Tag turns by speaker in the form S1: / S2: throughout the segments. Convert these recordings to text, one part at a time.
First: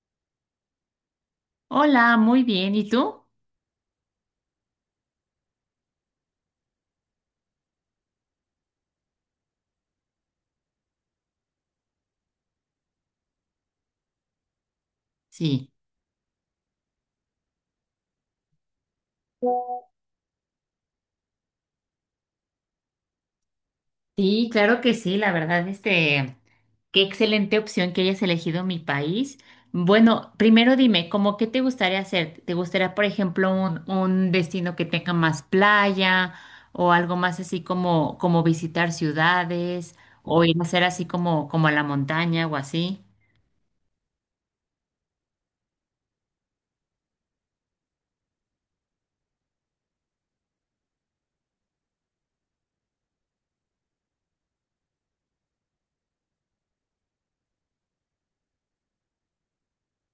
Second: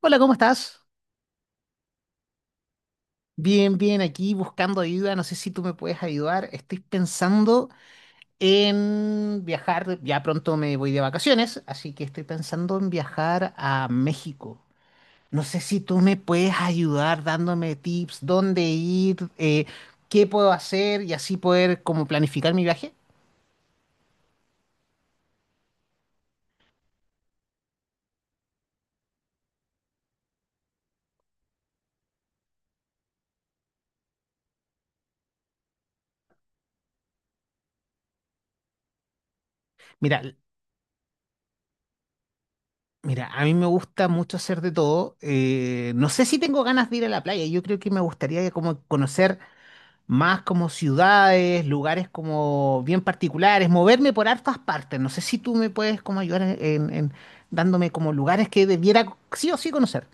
S1: Hola, ¿cómo estás?
S2: Hola, muy bien. ¿Y tú?
S1: Bien, bien, aquí buscando ayuda. No sé si tú me puedes ayudar. Estoy pensando en viajar. Ya pronto me voy de vacaciones, así que estoy pensando en viajar a México. No sé
S2: Sí.
S1: si tú me puedes ayudar dándome tips, dónde ir, qué puedo hacer y así poder como planificar mi viaje.
S2: Sí, claro que sí, la verdad, qué excelente opción que hayas elegido mi país. Bueno, primero dime, ¿cómo qué te gustaría hacer? ¿Te gustaría, por ejemplo, un destino que tenga más playa o algo más así como, como visitar ciudades
S1: Mira, l-
S2: o ir a hacer así como, como a la montaña o así?
S1: mira, a mí me gusta mucho hacer de todo. No sé si tengo ganas de ir a la playa. Yo creo que me gustaría como conocer más como ciudades, lugares como bien particulares, moverme por hartas partes. No sé si tú me puedes como ayudar en dándome como lugares que debiera sí o sí conocer.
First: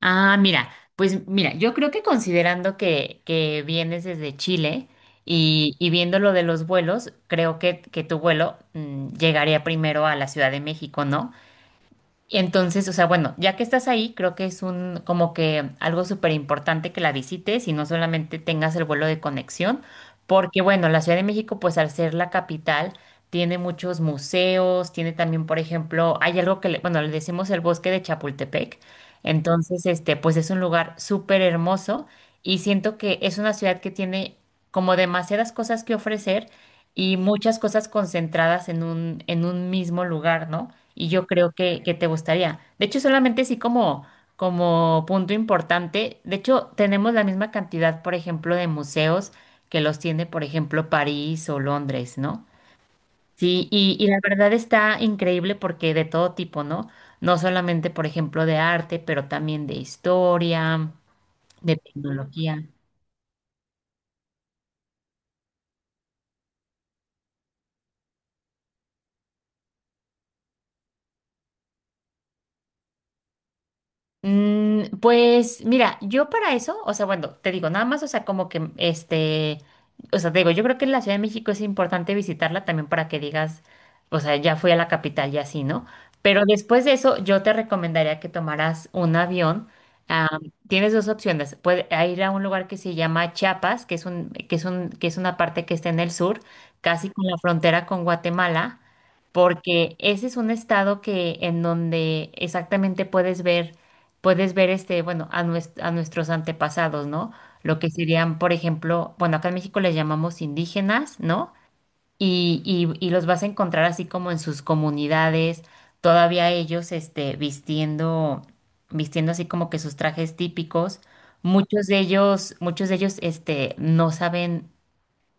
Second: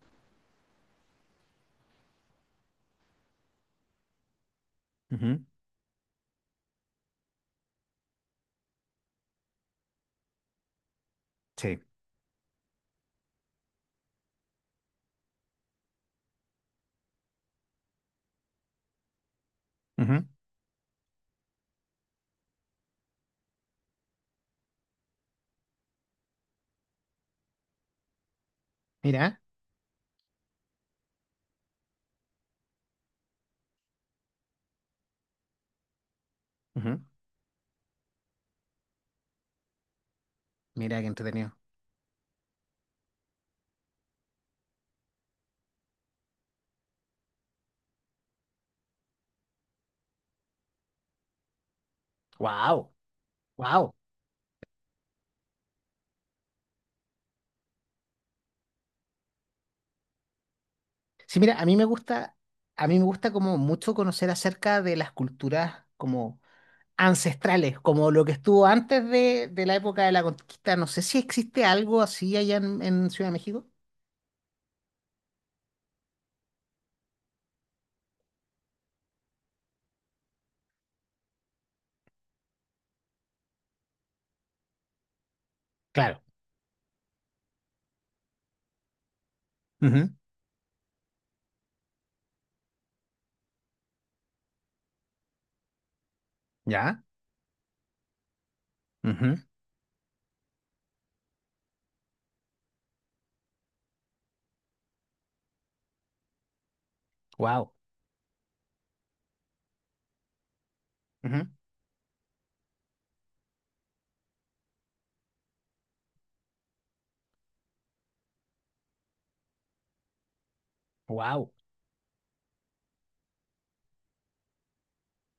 S2: Ah, mira, pues mira, yo creo que considerando que vienes desde Chile
S1: Ujú.
S2: y viendo lo de los vuelos, creo que tu vuelo llegaría primero a la Ciudad de México, ¿no?
S1: Sí.
S2: Y entonces, o sea, bueno, ya que estás ahí, creo que es un como que algo súper importante que la visites y no solamente tengas el vuelo de conexión,
S1: Ujú.
S2: porque bueno, la Ciudad de México, pues al ser la capital, tiene muchos museos, tiene también, por ejemplo, hay algo que, le, bueno, le decimos el Bosque de Chapultepec,
S1: Mira.
S2: entonces, pues es un lugar súper hermoso y siento que es una ciudad que tiene como demasiadas cosas que ofrecer
S1: Ujú.
S2: y muchas cosas concentradas en un mismo lugar, ¿no?
S1: Mira qué
S2: Y yo creo
S1: entretenido.
S2: que te gustaría. De hecho, solamente sí como, como punto importante, de hecho, tenemos la misma cantidad, por ejemplo, de museos que los tiene, por ejemplo, París o Londres, ¿no?
S1: Wow.
S2: Sí,
S1: Wow.
S2: y la verdad está increíble porque de todo tipo, ¿no? No solamente, por ejemplo, de arte, pero también de historia,
S1: Sí, mira, a
S2: de
S1: mí me gusta,
S2: tecnología.
S1: a mí me gusta como mucho conocer acerca de las culturas como ancestrales, como lo que estuvo antes de la época de la conquista. No sé si existe algo así allá en Ciudad de México.
S2: Pues mira, yo para eso, o sea, bueno, te digo, nada más, o sea, como que o sea, te digo, yo creo que la Ciudad de México es importante visitarla también para que digas, o sea, ya fui a la capital y así, ¿no?
S1: Claro.
S2: Pero después de eso, yo te recomendaría que tomaras un avión.
S1: Ujú.
S2: Ah, tienes dos opciones. Puedes ir a un lugar que se llama Chiapas, que es una parte que está en el sur,
S1: ¿Ya?
S2: casi con la frontera con Guatemala, porque ese es un estado que en donde exactamente puedes ver bueno, a, nues- a nuestros antepasados, ¿no?
S1: Wow.
S2: Lo que serían, por ejemplo, bueno, acá en México les llamamos indígenas, ¿no? Y los vas a encontrar así como en sus comunidades, todavía ellos, vistiendo así como que sus trajes típicos.
S1: Wow.
S2: Muchos de ellos, no saben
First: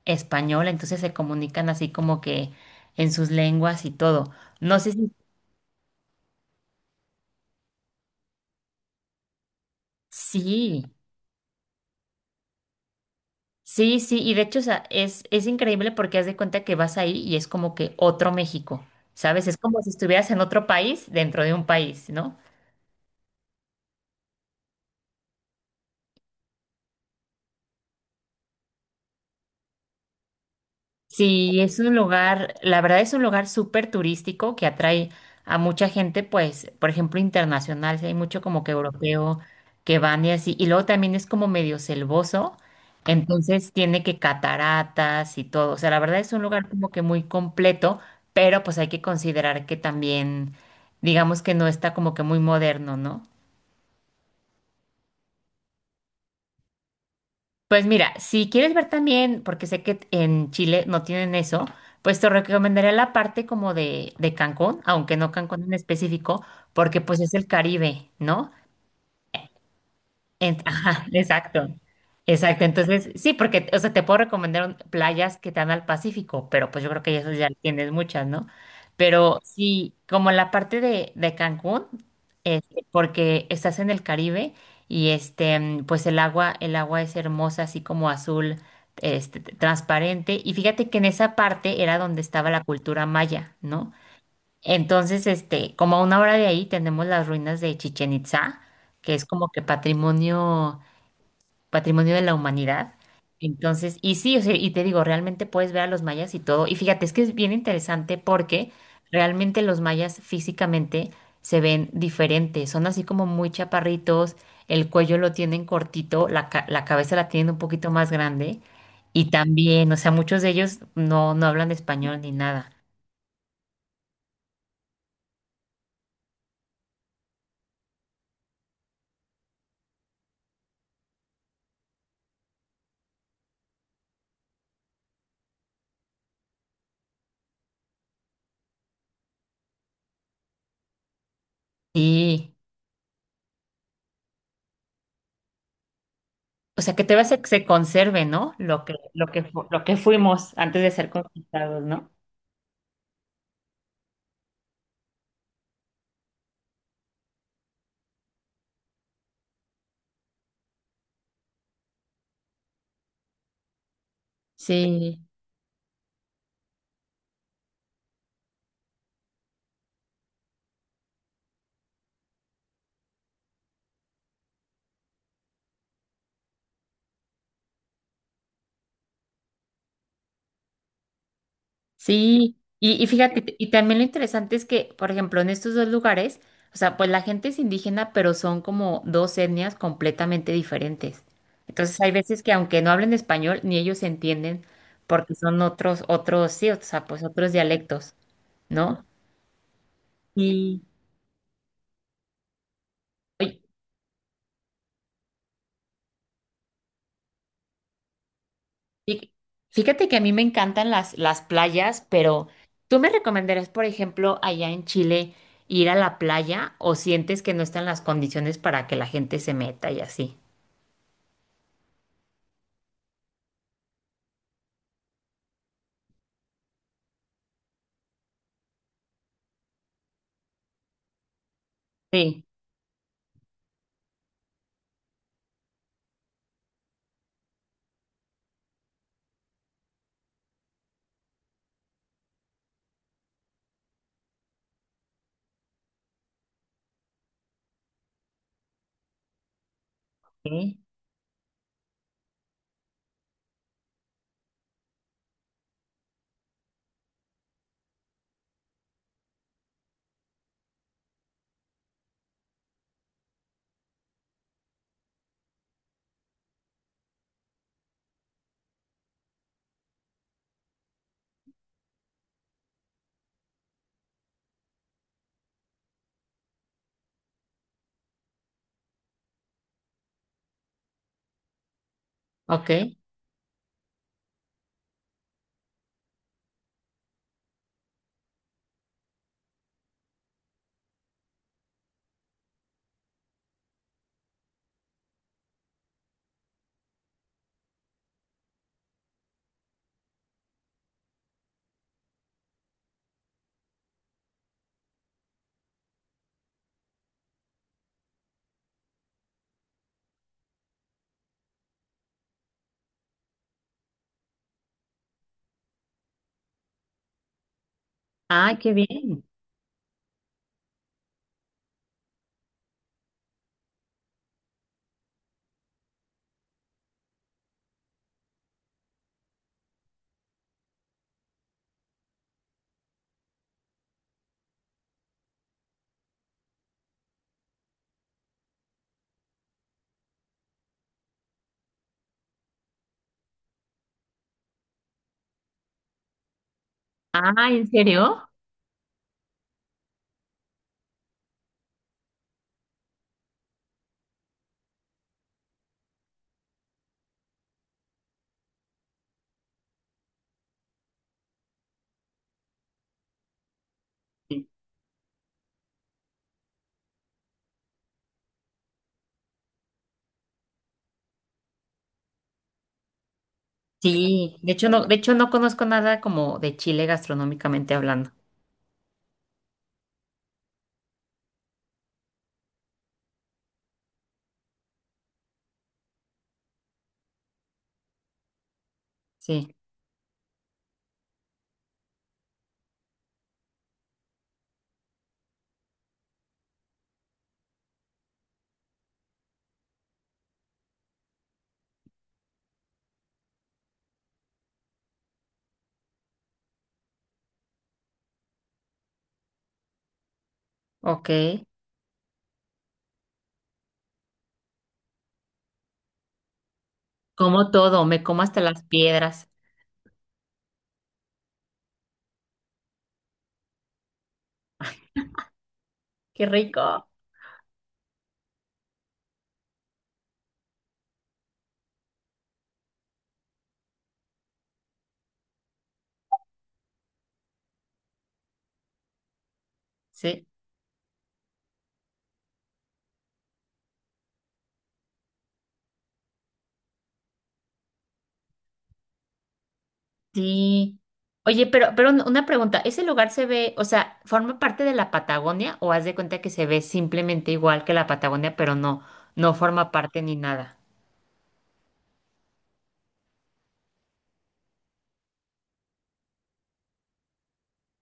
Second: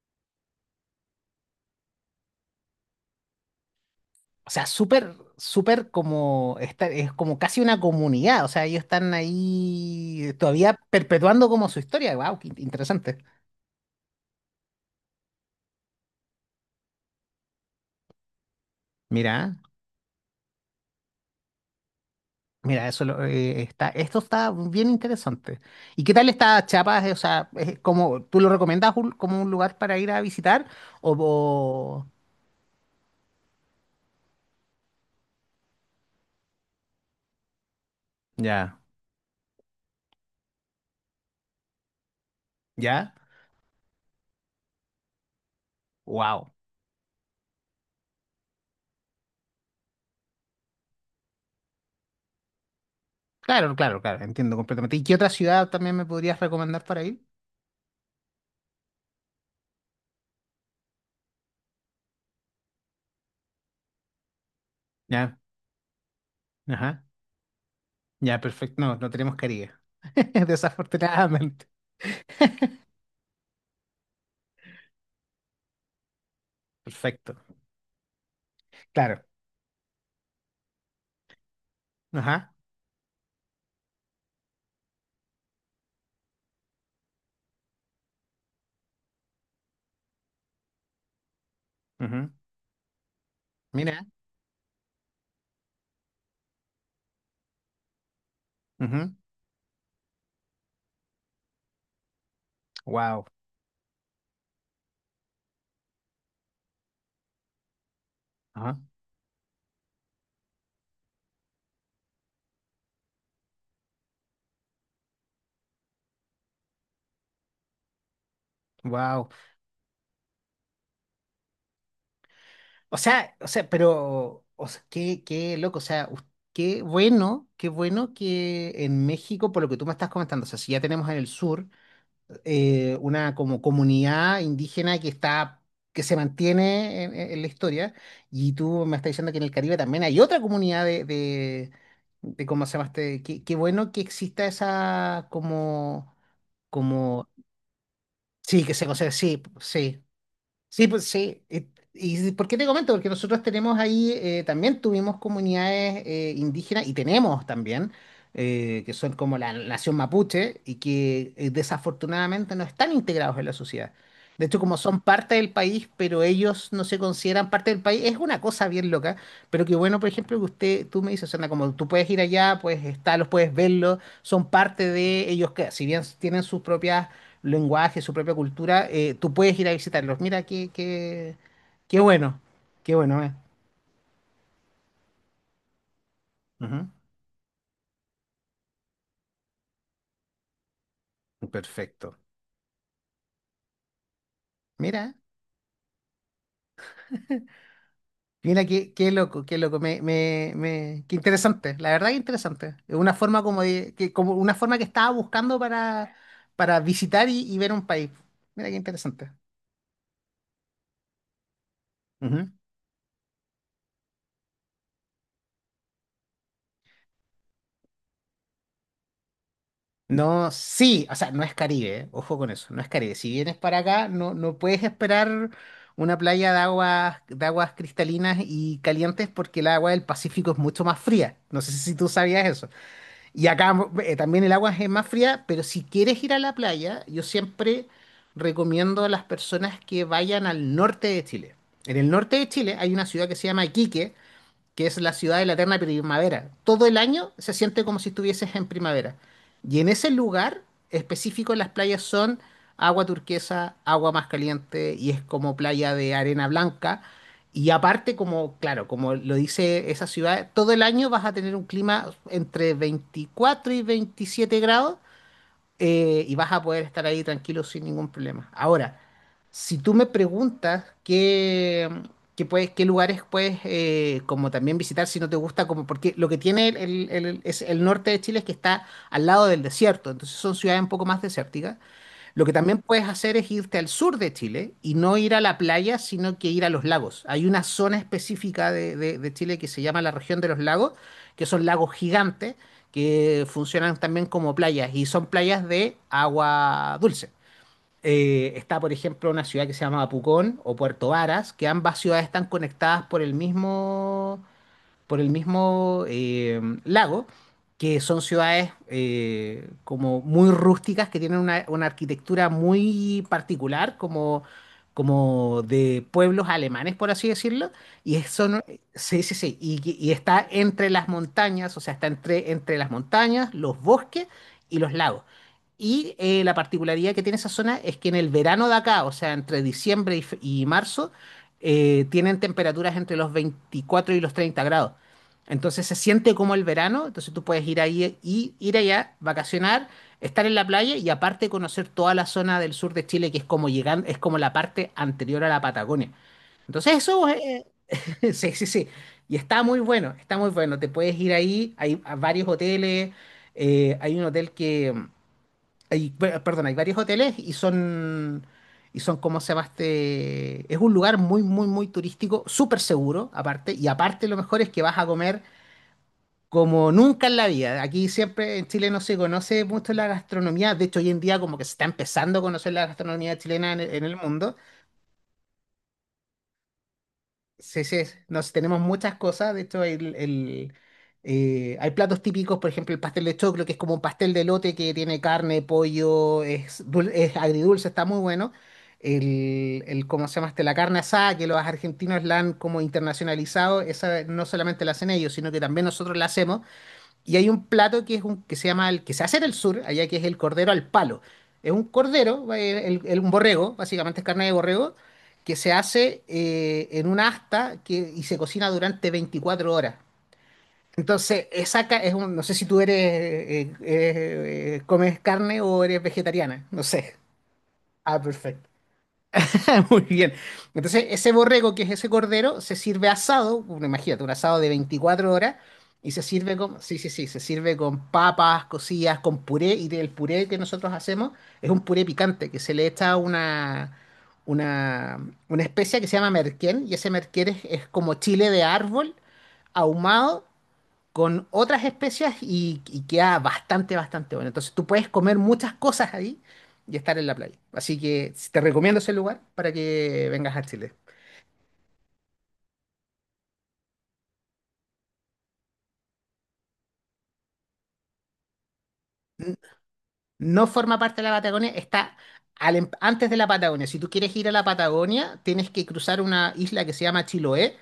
S2: español, entonces se comunican así como que en sus lenguas y todo.
S1: O sea,
S2: No sé si,
S1: súper, súper como, es como casi una comunidad. O sea, ellos están ahí todavía
S2: sí.
S1: perpetuando como su historia. Wow, qué interesante.
S2: Sí, sí, y de hecho, o sea, es increíble porque haz de cuenta que vas ahí y es como que otro México, ¿sabes?
S1: Mira,
S2: Es como si estuvieras en otro país dentro de un país, ¿no?
S1: mira, esto está bien interesante. ¿Y qué tal está Chiapas? O sea, es como, ¿tú lo recomiendas como un lugar para ir a visitar? O,
S2: Sí, es un
S1: o-
S2: lugar, la verdad es un lugar súper turístico que atrae a mucha gente, pues, por ejemplo, internacional, sí, hay mucho como que
S1: ya,
S2: europeo que van y así, y luego también es como medio selvoso,
S1: ya.
S2: entonces tiene que cataratas y todo, o sea, la verdad es un
S1: Wow.
S2: lugar como que muy completo, pero pues hay que considerar que también, digamos que no está como que muy moderno, ¿no?
S1: Claro, claro, claro, entiendo completamente. ¿Y qué otra ciudad también me podrías recomendar para ir?
S2: Pues mira, si quieres ver también, porque sé que en Chile no tienen eso, pues te recomendaría la parte como de Cancún, aunque no
S1: Ya,
S2: Cancún en específico, porque
S1: ajá.
S2: pues es el Caribe,
S1: Ya,
S2: ¿no?
S1: perfecto. No, no tenemos caries.
S2: En- ajá,
S1: Desafortunadamente.
S2: exacto. Exacto. Entonces, sí, porque, o sea, te puedo recomendar un- playas que te dan al Pacífico, pero pues yo creo que eso
S1: Perfecto.
S2: ya tienes muchas, ¿no?
S1: Claro.
S2: Pero sí, como la parte de Cancún,
S1: Ajá.
S2: porque estás en el Caribe y pues el agua es hermosa, así como azul, t- transparente. Y fíjate que en esa parte era donde
S1: Ujú.
S2: estaba la cultura maya, ¿no?
S1: Mira.
S2: Entonces, como a una hora de ahí tenemos las ruinas de Chichen Itza,
S1: Ujú.
S2: que es como que patrimonio de la humanidad.
S1: Wow.
S2: Entonces, y sí, o sea, y te digo, realmente puedes ver a los mayas y todo. Y fíjate, es que es bien interesante porque
S1: Ajá.
S2: realmente los mayas físicamente se ven diferentes. Son así como muy chaparritos, el cuello lo tienen cortito, la, ca- la cabeza la tienen un poquito más grande.
S1: Wow.
S2: Y también, o sea, muchos de ellos no hablan español ni nada.
S1: O sea, pero, o sea, qué loco. O sea, qué bueno que en México, por lo que tú me estás comentando, o sea, si ya tenemos en el sur. Una como comunidad indígena que está, que se mantiene en la historia. Y tú me estás diciendo que en el Caribe también hay otra comunidad de
S2: Sí.
S1: ¿cómo se llama este? Qué bueno que exista esa como,
S2: O sea, que te
S1: como,
S2: vas a que se conserve, ¿no?
S1: sí, que se conserve, sí,
S2: Fu- lo que
S1: sí.
S2: fuimos antes
S1: Sí,
S2: de
S1: pues
S2: ser
S1: sí.
S2: conquistados, ¿no?
S1: ¿Y por qué te comento? Porque nosotros tenemos ahí, también tuvimos comunidades indígenas y tenemos también, que son como la nación mapuche y que desafortunadamente no están integrados en la sociedad. De hecho, como son
S2: Sí,
S1: parte del país, pero ellos no se consideran parte del país, es una cosa bien loca, pero que bueno, por ejemplo, que usted, tú me dices, Sandra, como tú puedes ir allá, puedes estarlos, puedes verlos, son parte de ellos, que si bien tienen sus propias lenguaje, su propia cultura, tú puedes ir a visitarlos. Mira, qué bueno,
S2: sí.
S1: qué
S2: Y
S1: bueno, eh.
S2: fíjate, t- y también lo interesante es que, por ejemplo, en estos dos lugares, o
S1: Ujú.
S2: sea, pues la gente es indígena, pero son como dos etnias completamente diferentes. Entonces hay
S1: Perfecto.
S2: veces que aunque no hablen español, ni ellos se entienden
S1: Mira,
S2: porque son otros, sí, o sea, pues otros dialectos,
S1: mira
S2: ¿no?
S1: qué loco, qué loco,
S2: Y,
S1: qué interesante, la verdad que interesante. Es una forma como como una forma que estaba buscando para, visitar y ver un país. Mira qué interesante.
S2: Fí- Fíjate que a mí me encantan las playas, pero ¿tú me recomendarías, por ejemplo, allá en Chile ir a la playa o sientes que no están las condiciones para que la gente se meta y así?
S1: No, sí, o sea, no es Caribe, ¿eh? Ojo con eso, no es Caribe. Si vienes para acá, no puedes esperar una playa de aguas, cristalinas y calientes porque el agua del Pacífico es mucho más fría. No sé si tú sabías
S2: Sí.
S1: eso. Y acá también el agua es más fría, pero si quieres ir a la playa, yo siempre recomiendo a las personas que vayan al norte de Chile. En el norte de Chile hay una ciudad que se llama Iquique, que es la ciudad de la eterna primavera. Todo el año se siente como si estuvieses en primavera. Y en ese lugar
S2: Sí.
S1: específico las playas son agua turquesa, agua más caliente y es como playa de arena blanca. Y aparte, como, claro, como lo dice esa ciudad, todo el año vas a tener un clima entre 24 y 27 grados y vas a poder estar ahí tranquilo sin ningún problema. Ahora, si tú me preguntas qué lugares puedes como también visitar si no te gusta, como porque lo que tiene es el norte de Chile es que está al lado del desierto, entonces son ciudades un poco más desérticas. Lo que
S2: Ok.
S1: también puedes hacer es irte al sur de Chile y no ir a la playa, sino que ir a los lagos. Hay una zona específica de Chile que se llama la región de los lagos, que son lagos gigantes que funcionan también como playas y son playas de agua dulce. Está, por ejemplo, una ciudad que se llama Pucón o Puerto Varas, que ambas ciudades están conectadas por el mismo lago, que son ciudades como muy rústicas, que tienen una arquitectura muy particular, como, de pueblos alemanes, por así decirlo. Y eso
S2: Ay,
S1: son,
S2: qué
S1: sí,
S2: bien.
S1: sí, sí, y está entre las montañas, o sea, está entre las montañas, los bosques y los lagos. Y la particularidad que tiene esa zona es que en el verano de acá, o sea, entre diciembre y marzo, tienen temperaturas entre los 24 y los 30 grados. Entonces se siente como el verano, entonces tú puedes ir ahí y ir allá, vacacionar, estar en la playa y aparte conocer toda la zona del sur de Chile que es como llegando, es como la parte anterior a la Patagonia. Entonces eso
S2: Ah, ¿en serio?
S1: sí, sí, sí. Y está muy bueno, está muy bueno. Te puedes ir ahí, hay a varios hoteles, hay un hotel que hay, per- perdón, hay varios hoteles y son como se llama este, es un lugar muy muy muy turístico, súper seguro aparte y aparte lo
S2: Sí.
S1: mejor es que vas a comer como nunca en la vida. Aquí siempre en Chile no se conoce mucho la gastronomía. De hecho, hoy en día como que se está empezando a conocer la gastronomía chilena en el
S2: Sí.
S1: mundo.
S2: De hecho, no conozco nada como de Chile gastronómicamente
S1: Sí, sí,
S2: hablando.
S1: nos tenemos muchas cosas. De hecho, hay platos típicos, por ejemplo, el pastel de choclo, que es como un pastel de lote que tiene carne, pollo, es agridulce, está muy bueno.
S2: Sí.
S1: ¿Cómo se llama este? La carne asada, que los argentinos la han como internacionalizado, esa no solamente la hacen ellos, sino que también nosotros la hacemos. Y hay un plato que es un que se llama el que se hace en el sur, allá que es el cordero al palo. Es un cordero, un borrego, básicamente es carne de borrego, que se hace en una asta y se cocina durante 24 horas.
S2: Ok.
S1: Entonces, esa ca- es un, no sé si tú eres comes carne o eres vegetariana, no sé.
S2: Como todo, me
S1: Ah,
S2: como hasta las
S1: perfecto.
S2: piedras.
S1: Muy bien. Entonces, ese borrego, que es ese cordero, se sirve asado, bueno, imagínate, un asado de 24 horas, y
S2: Qué rico.
S1: sí, sí, sí, se sirve con papas cocidas, con puré, y el puré que nosotros hacemos es un puré picante, que se le echa una, una especia que se llama merquén, y ese merquén es como chile de árbol
S2: Sí.
S1: ahumado con otras especias y queda bastante, bastante bueno. Entonces tú puedes comer muchas cosas ahí y estar en la playa. Así que si te recomiendo ese lugar para que vengas a
S2: Sí.
S1: Chile.
S2: Oye, pero un- una pregunta, ¿ese lugar se ve, o sea, forma parte de la Patagonia o haz de cuenta que se ve simplemente igual que la Patagonia, pero no, no forma parte ni nada?
S1: No forma parte de la Patagonia, está antes de la Patagonia. Si tú quieres ir a la Patagonia, tienes que cruzar una isla que se llama Chiloé,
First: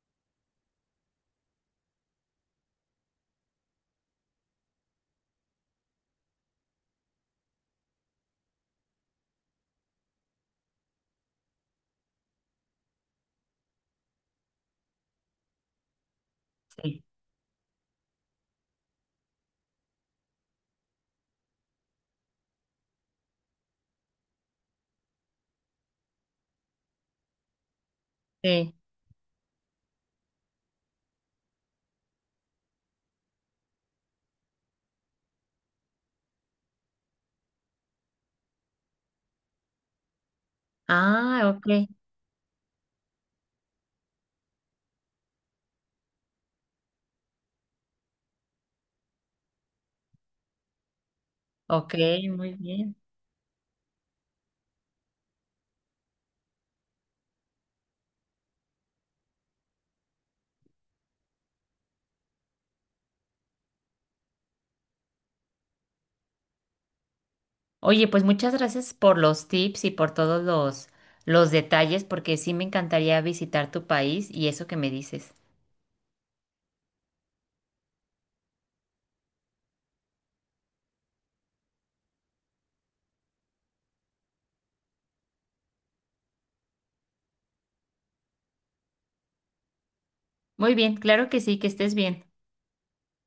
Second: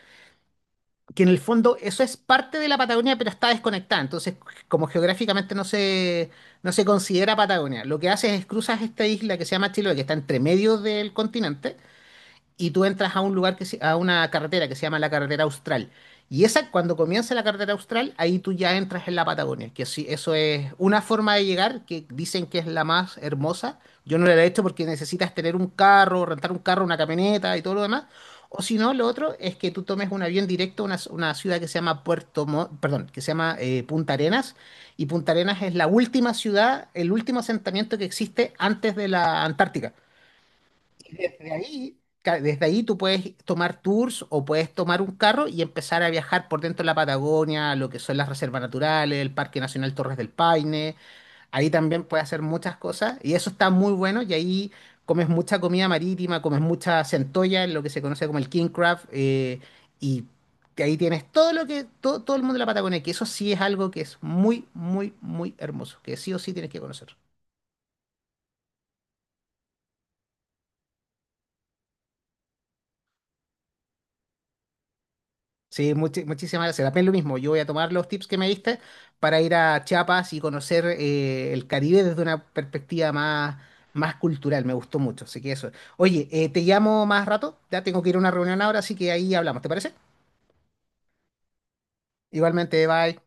S1: que en el fondo eso es parte de la Patagonia, pero está desconectada. Entonces, como geográficamente no se considera Patagonia, lo que haces es cruzas esta isla que se llama Chiloé, que está entre medio del continente y tú entras a un lugar a una carretera que se llama la carretera Austral. Y esa, cuando
S2: Sí.
S1: comienza la carretera Austral, ahí tú ya entras en la Patagonia, que sí, eso es una forma de llegar que dicen que es la más hermosa. Yo no la he hecho porque necesitas tener un carro, rentar un carro, una camioneta y todo lo demás. O
S2: Sí.
S1: si no, lo otro es que tú tomes un avión directo a una ciudad que se llama perdón, que se llama Punta Arenas. Y Punta Arenas es la última ciudad, el último asentamiento que existe antes de la Antártica. Y
S2: Ah, ok,
S1: desde ahí tú puedes tomar tours o puedes tomar un carro y empezar a viajar por dentro de la Patagonia, lo que son las reservas naturales, el Parque Nacional Torres del Paine. Ahí
S2: ok,
S1: también puedes hacer
S2: muy
S1: muchas
S2: bien.
S1: cosas y eso está muy bueno y ahí comes mucha comida marítima, comes mucha centolla, lo que se conoce como el king crab y que ahí tienes todo lo que todo, todo el mundo de la Patagonia, que eso sí es algo que es muy, muy, muy hermoso, que sí o sí tienes que conocer.
S2: Oye, pues muchas gracias por los tips y por todos los detalles, porque sí me encantaría visitar tu país y eso que me dices.
S1: Sí, muchísimas gracias. La pena lo mismo. Yo voy a tomar los tips que me diste para ir a Chiapas y conocer el Caribe desde una perspectiva más cultural. Me gustó mucho. Así que eso. Oye, te llamo más rato. Ya tengo que ir a una reunión ahora, así que ahí hablamos. ¿Te parece?
S2: Muy bien, claro que sí, que estés bien.
S1: Igualmente, bye.